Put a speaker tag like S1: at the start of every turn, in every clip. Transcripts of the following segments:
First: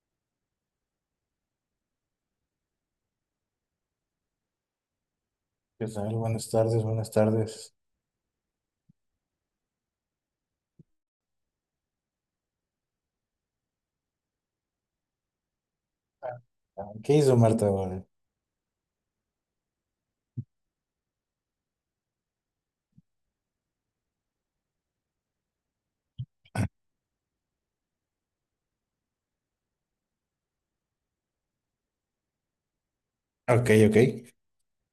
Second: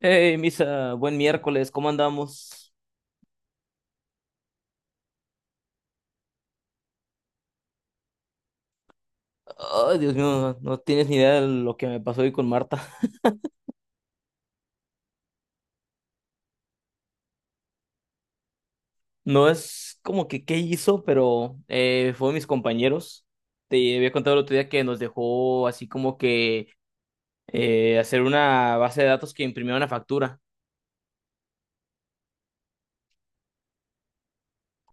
S1: Hey, Misa, buen miércoles, ¿cómo andamos?
S2: ¿Qué tal? Buenas tardes, buenas tardes.
S1: Ay, Dios mío, no tienes ni idea de lo que me pasó hoy con Marta.
S2: Ah, ¿qué hizo Marta ahora?
S1: No es como que qué hizo, pero fue mis compañeros. Te había contado el otro día que nos dejó así como que hacer una base de datos que imprimió una factura.
S2: Ok, ok.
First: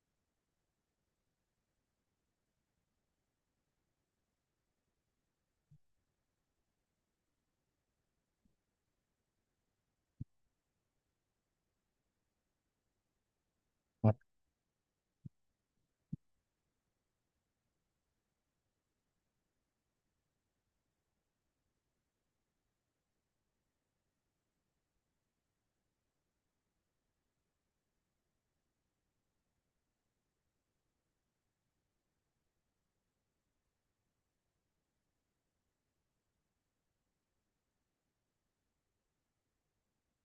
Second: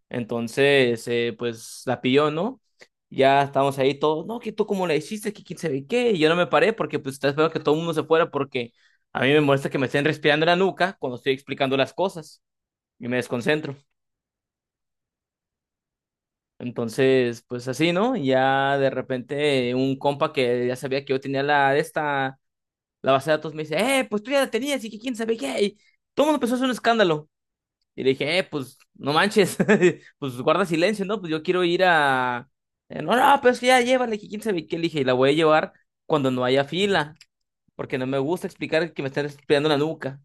S1: Entonces, pues la pilló, ¿no? Ya estábamos ahí todos, no, que tú cómo la hiciste, que quién sabe qué. Y yo no me paré porque pues estaba esperando que todo el mundo se fuera porque a mí me molesta que me estén respirando en la nuca cuando estoy explicando las cosas, y me desconcentro. Entonces, pues así, ¿no? Y ya de repente un compa que ya sabía que yo tenía la de esta, la base de datos me dice, pues tú ya la tenías y que quién sabe qué. Y todo el mundo empezó a hacer un escándalo. Y le dije, pues no manches, pues guarda silencio, ¿no? Pues yo quiero ir a... No, no, pues ya llévale, que quién sabe qué. Le dije, y la voy a llevar cuando no haya fila, porque no me gusta explicar que me están espiando la nuca.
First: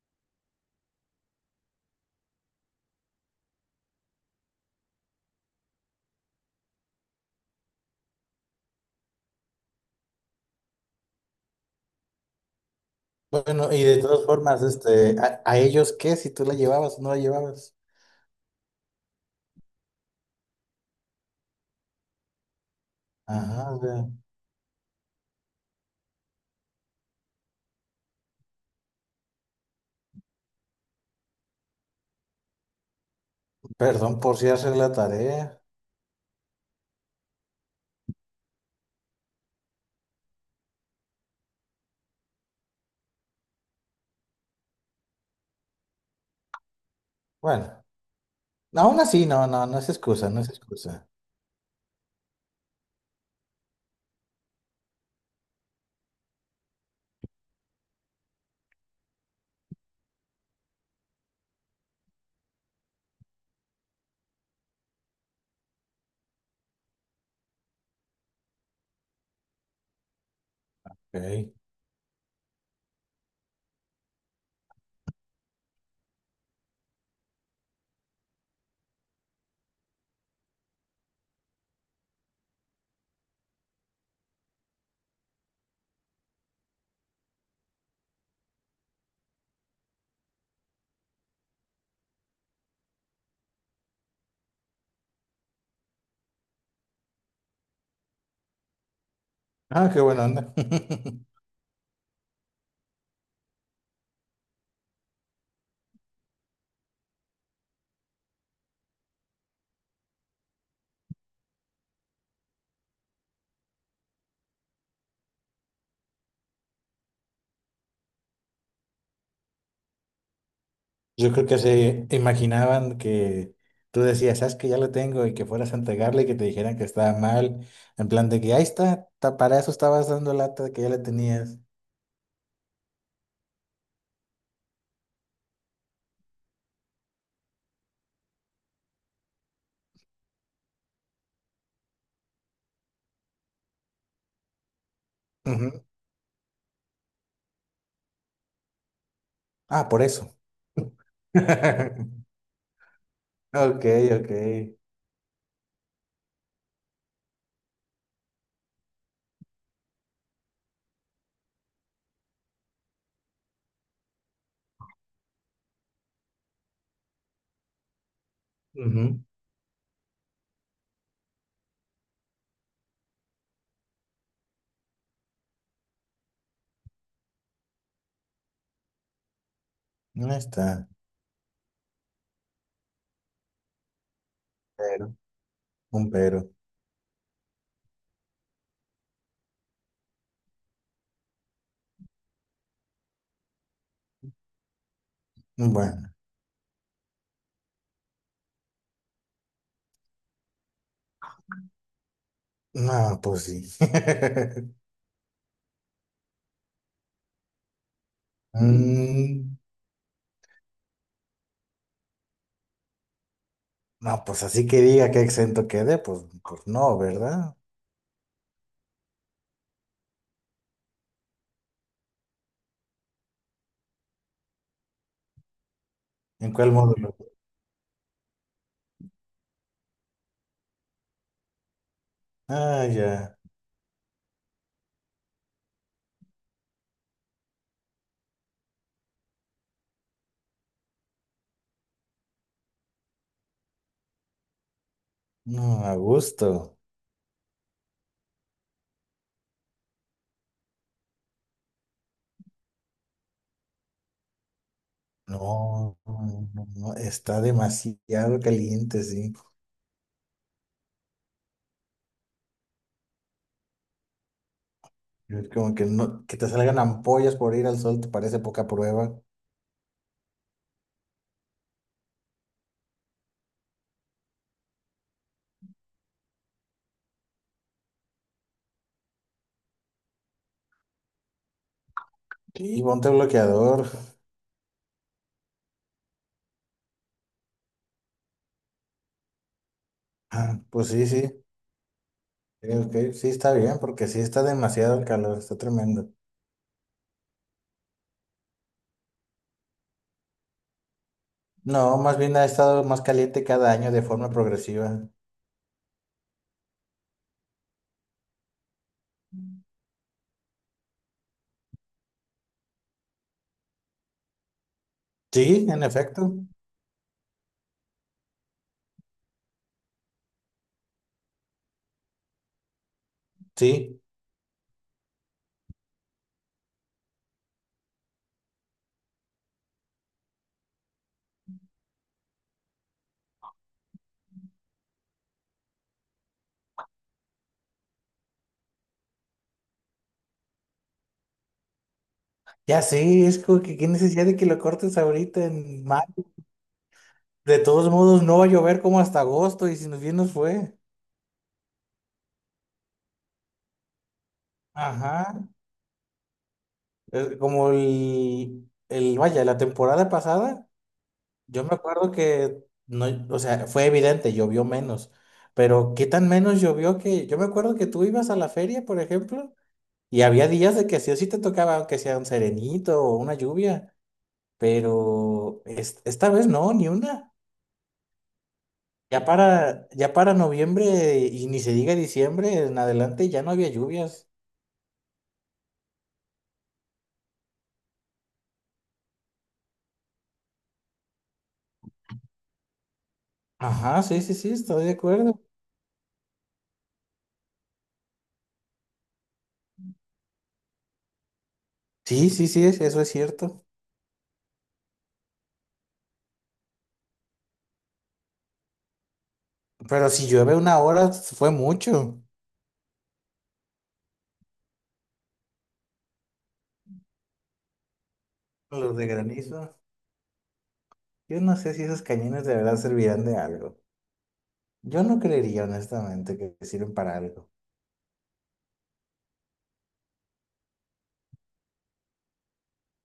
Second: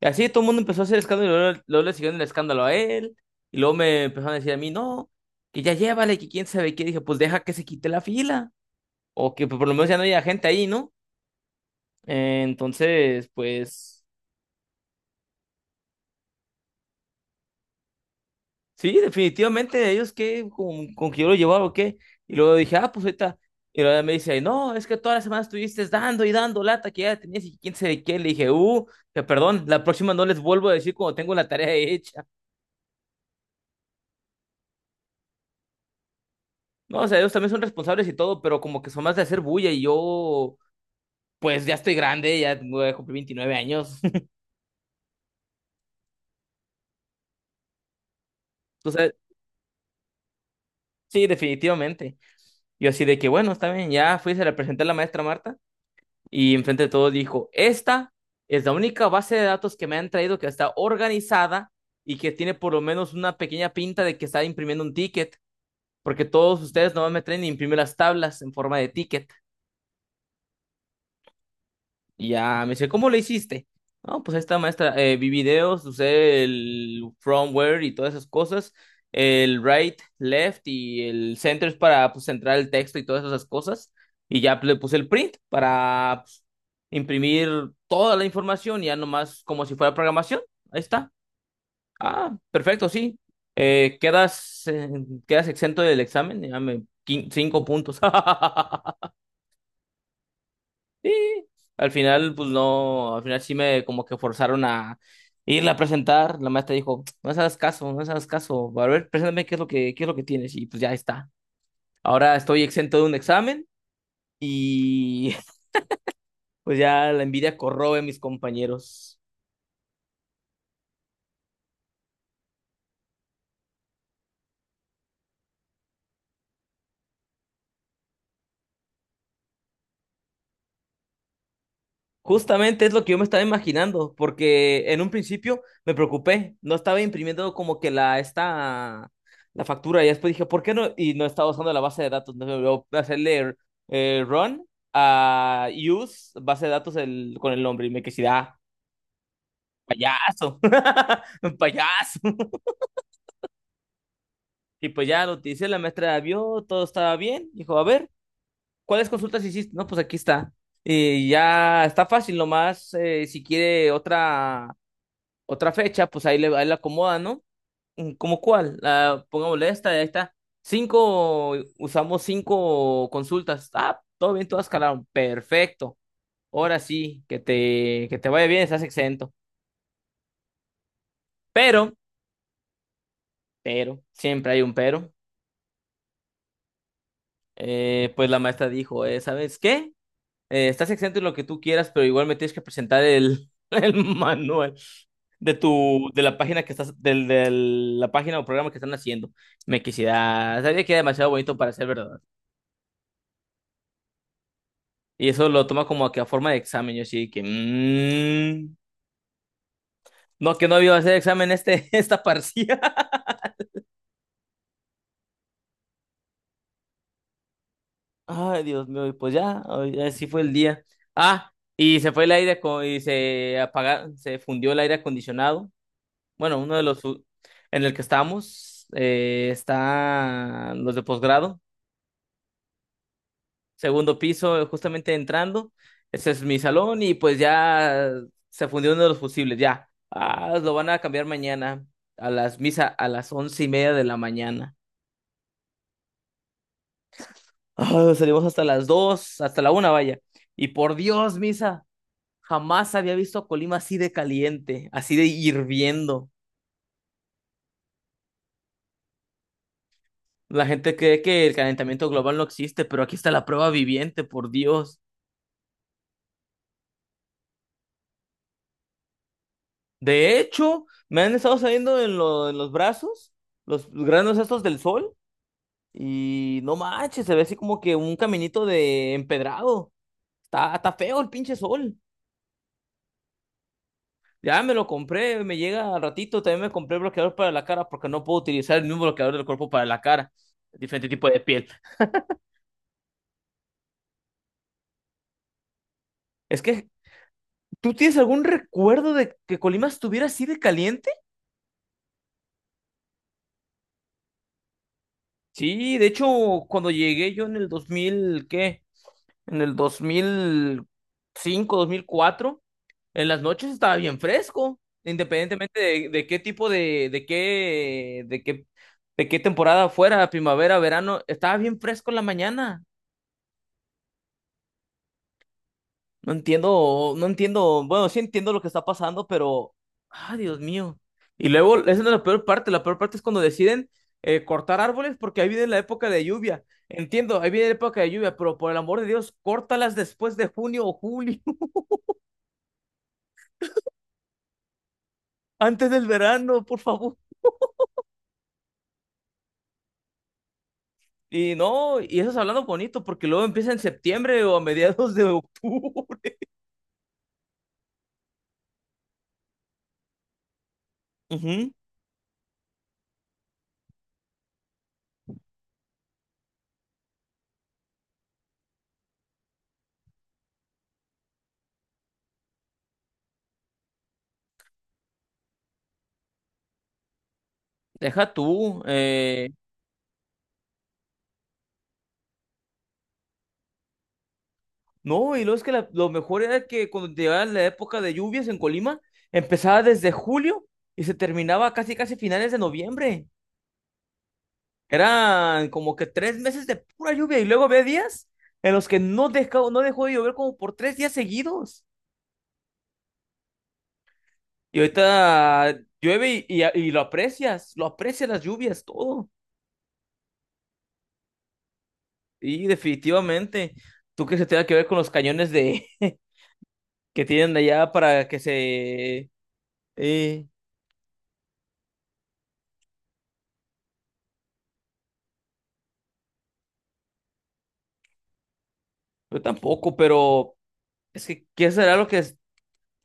S1: Y así todo el mundo empezó a hacer escándalo y luego, luego le siguieron el escándalo a él. Y luego me empezaron a decir a mí, no, que ya llévale, que quién sabe qué. Dije, pues deja que se quite la fila. O que pues, por lo menos ya no haya gente ahí, ¿no? Entonces,
S2: Bueno, y de
S1: pues
S2: todas formas, este, a ellos qué? Si tú la llevabas o no la llevabas.
S1: sí, definitivamente ellos que con, que yo lo llevaba o qué. Y luego dije, ah, pues ahorita.
S2: Ajá, o
S1: Y luego
S2: sea,
S1: me dice, no, es que todas las semanas estuviste dando y dando lata que ya tenías y quién sabe qué. Le dije, que perdón, la próxima no les vuelvo a decir cuando tengo la tarea hecha.
S2: perdón por si hacer la tarea.
S1: No, o sea, ellos también son responsables y todo, pero como que son más de hacer bulla y yo, pues ya estoy grande, ya cumplí 29 años.
S2: Bueno, no, aún
S1: Entonces,
S2: así, no, no, no es excusa, no es excusa.
S1: sí, definitivamente. Yo así de que, bueno, está bien, ya fui, se la presenté a la maestra Marta y enfrente de todos dijo, esta es la única base de datos que me han traído que está organizada y que tiene por lo menos una pequeña pinta de que está imprimiendo un ticket, porque todos ustedes no me traen ni imprimen las tablas en forma de ticket.
S2: Ok.
S1: Y ya me dice, ¿cómo lo hiciste? No, pues esta maestra, vi videos, usé el firmware y todas esas cosas, el right, left y el center es para pues, centrar el texto y todas esas cosas. Y ya pues, le puse el print para pues, imprimir toda la información, ya nomás como si fuera programación. Ahí está. Ah, perfecto, sí. Quedas, quedas exento del examen, ya me, cinco puntos.
S2: Ah, qué buena onda.
S1: Y al final, pues no, al final sí me como que forzaron a irla a presentar. La maestra dijo, no les hagas caso, no les hagas caso. A ver, preséntame qué es lo que, qué es lo que tienes. Y pues ya está. Ahora estoy exento de un examen y pues ya la envidia corroe a mis compañeros.
S2: Yo creo que se imaginaban que tú decías, sabes que ya lo tengo y que fueras a entregarle y que te dijeran que estaba mal, en plan de que ahí está, para eso estabas dando lata de que ya la tenías.
S1: Justamente es lo que yo me estaba imaginando, porque en un principio me preocupé, no estaba imprimiendo como que la esta la factura y después dije, ¿por qué no? Y no estaba usando la base de datos, no me voy a hacerle run a use base de datos con el nombre y me quedé, ah,
S2: Ah, por eso.
S1: payaso, payaso.
S2: Ok, ok.
S1: Y pues ya lo utilicé, la maestra vio, todo estaba bien, dijo, a ver, ¿cuáles consultas hiciste? No, pues aquí está. Y ya está fácil, nomás si quiere otra fecha, pues ahí le, ahí la acomoda, ¿no? Mm, ¿cómo cuál?
S2: Ujú.
S1: La, pongámosle esta, ahí está. Cinco, usamos cinco consultas. Ah, todo bien, todas calaron. Perfecto. Ahora sí, que te vaya bien, estás exento.
S2: No está.
S1: Pero, pero, siempre hay un pero.
S2: Pero, un pero.
S1: Pues la maestra dijo, ¿sabes qué? Estás exento en lo que tú quieras, pero igual me tienes que presentar el, el manual de tu,
S2: Bueno,
S1: de la página que estás, del, de la página o programa que están haciendo. Me quisiera, sabía que era demasiado bonito para ser verdad.
S2: no, pues sí.
S1: Y eso lo toma como que a forma de examen, yo sí que, mm,
S2: Mm,
S1: no, que no iba a hacer examen esta parcial.
S2: no, pues así que diga que exento quede, pues, pues no, ¿verdad?
S1: Ay, Dios mío, y pues ya, ay, así fue el día. Ah, y se fue el aire, y se apagaron, se fundió el aire acondicionado.
S2: ¿En
S1: Bueno,
S2: cuál
S1: uno de los
S2: módulo?
S1: u- en el que estamos, están los de posgrado,
S2: Ah, ya.
S1: segundo piso, justamente entrando. Ese es mi salón y pues ya se fundió uno de los fusibles, ya. Ah, lo van a cambiar mañana a las misa a las once y media de la mañana.
S2: No, a gusto.
S1: Ah, salimos hasta las dos, hasta la una, vaya. Y por Dios, misa, jamás había visto a Colima así de caliente, así de
S2: No,
S1: hirviendo.
S2: no, no, no, está demasiado caliente, sí.
S1: La gente cree que el calentamiento global no existe, pero aquí está la prueba viviente, por Dios.
S2: Es como que no, que te salgan ampollas por ir al sol, te parece poca prueba.
S1: De hecho, me han estado saliendo en, en los brazos, los granos estos del sol, y no manches, se ve así como que un caminito de empedrado. Está, está feo el pinche sol.
S2: Sí, ponte bloqueador.
S1: Ya me lo compré, me llega al ratito. También me compré bloqueador para la cara porque no puedo utilizar el mismo bloqueador del cuerpo para la cara.
S2: Ah, pues sí,
S1: Diferente tipo
S2: sí.
S1: de piel.
S2: Sí, ok, sí está bien, porque sí está demasiado el calor, está tremendo.
S1: Es que, ¿tú tienes algún recuerdo de que Colima estuviera así de caliente?
S2: No, más bien ha estado más caliente cada año de forma progresiva.
S1: Sí, de hecho, cuando llegué yo en el 2000, ¿qué? En el dos mil cinco, dos mil cuatro, en las noches estaba bien fresco,
S2: Sí,
S1: independientemente
S2: en
S1: de
S2: efecto,
S1: qué tipo de, de qué temporada fuera, primavera, verano, estaba bien fresco en la mañana.
S2: sí.
S1: No entiendo, no entiendo, bueno, sí entiendo lo que está pasando, pero, ah, Dios mío. Y luego, esa no es la peor parte es cuando deciden cortar árboles porque ahí viene la época de lluvia. Entiendo, ahí viene la época de lluvia, pero por el amor de Dios, córtalas después de junio o julio,
S2: Ya sí, es como que qué necesidad de que lo cortes ahorita en
S1: antes del
S2: mayo.
S1: verano, por favor.
S2: De todos modos, no va a llover como hasta agosto y si nos bien nos fue.
S1: Y no, y eso es hablando bonito, porque luego empieza en septiembre o a mediados de
S2: Ajá.
S1: octubre.
S2: Es como el, vaya, la temporada pasada, yo
S1: Ujú,
S2: me acuerdo que no, o sea, fue evidente, llovió menos. Pero qué tan menos llovió que, yo me acuerdo que tú ibas a la feria, por ejemplo. Y había días de que sí o sí te tocaba, aunque sea un serenito o una lluvia, pero esta vez no, ni una.
S1: deja tú.
S2: Ya para, ya para noviembre y ni se diga diciembre, en adelante ya no había lluvias.
S1: No, y luego es que lo mejor era que cuando llegaba la época de lluvias en Colima, empezaba desde julio y se terminaba casi casi finales de noviembre.
S2: Ajá, sí, sí, sí, estoy de acuerdo.
S1: Eran como que tres meses de pura lluvia y luego había días en los que no dejó de llover como por tres días seguidos.
S2: Sí, sí, sí, eso es cierto.
S1: Y ahorita llueve y lo aprecias las lluvias, todo.
S2: Pero si llueve una hora, fue mucho.
S1: Y definitivamente, tú crees que se tenga que ver con los cañones de que tienen allá para que
S2: Los de
S1: se...
S2: granizo.
S1: Eh,
S2: Yo no sé si esos cañones de verdad servirán de algo. Yo no creería honestamente que sirven para algo.
S1: yo tampoco, pero es que, ¿qué será lo que es?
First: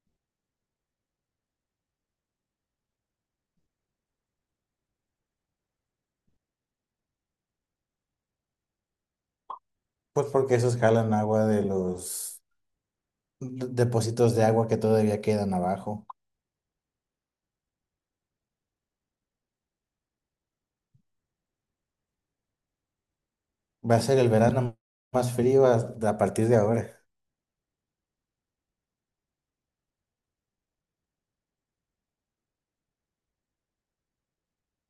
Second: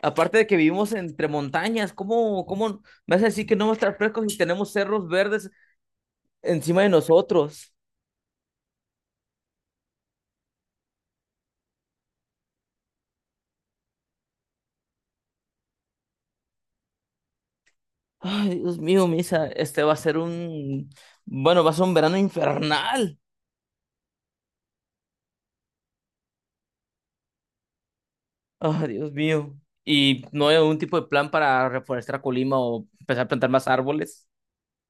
S1: Aparte de que vivimos entre montañas, ¿cómo me hace decir que no va a estar fresco si tenemos cerros verdes encima de nosotros?
S2: Pues porque esos jalan agua de los depósitos de agua que todavía quedan abajo.
S1: Ay, Dios mío, Misa, este va a ser un... Bueno, va a ser un verano infernal.
S2: Va a ser el verano más frío a partir de ahora.
S1: Ay, Dios mío. ¿Y no hay algún tipo de plan para reforestar Colima o empezar a plantar más árboles?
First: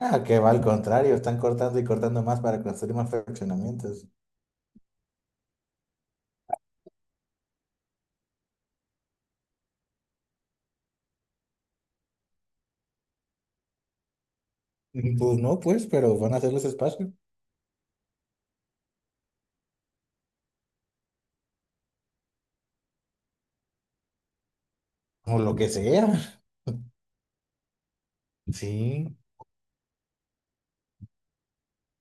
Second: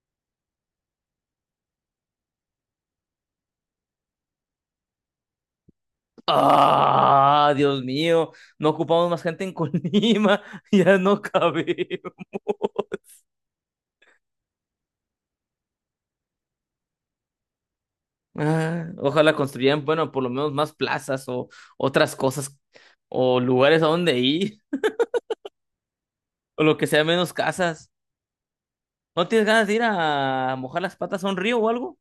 S2: Ah, que va al contrario, están cortando y cortando más para construir más fraccionamientos.
S1: Ah, Dios mío, no ocupamos más gente en Colima, ya no cabemos.
S2: Pues no, pues, pero van a hacer los espacios.
S1: Ah, ojalá construyan, bueno, por lo menos más plazas o otras cosas o lugares a donde ir
S2: O lo que sea.
S1: o lo que sea menos casas.
S2: Sí,
S1: ¿No tienes ganas de ir a mojar las patas a un río o algo?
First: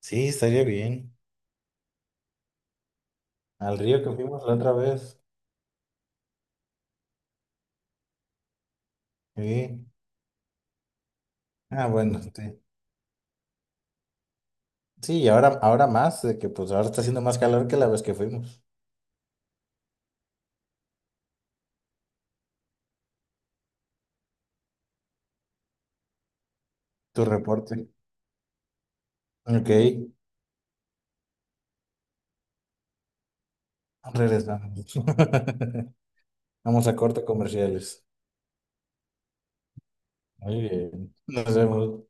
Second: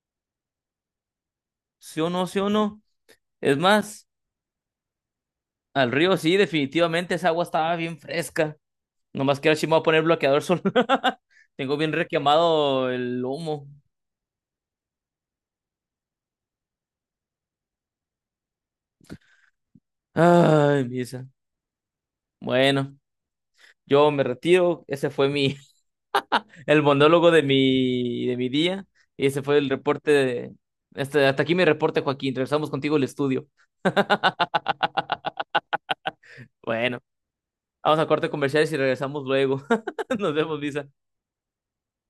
S2: sí, estaría bien.
S1: Sí o no, sí o no. Es
S2: Al río
S1: más,
S2: que fuimos la otra vez.
S1: al río sí, definitivamente esa agua estaba bien fresca. Nomás que ahora sí me voy a
S2: Sí.
S1: poner bloqueador solar. Tengo
S2: Ah,
S1: bien
S2: bueno, sí.
S1: requemado el lomo.
S2: Sí, y ahora, ahora más, de que pues ahora está haciendo más calor que la vez que fuimos.
S1: Ay, misa. Bueno. Yo me retiro, ese fue mi, el
S2: Tu
S1: monólogo de
S2: reporte.
S1: mi día y ese fue el
S2: Ok,
S1: reporte de, este, hasta aquí mi reporte, Joaquín. Regresamos contigo al estudio.
S2: regresamos. Vamos a
S1: Bueno,
S2: corte
S1: vamos
S2: comerciales.
S1: a corte comerciales y regresamos luego. Nos vemos,
S2: Muy
S1: Lisa.
S2: bien. Nos vemos.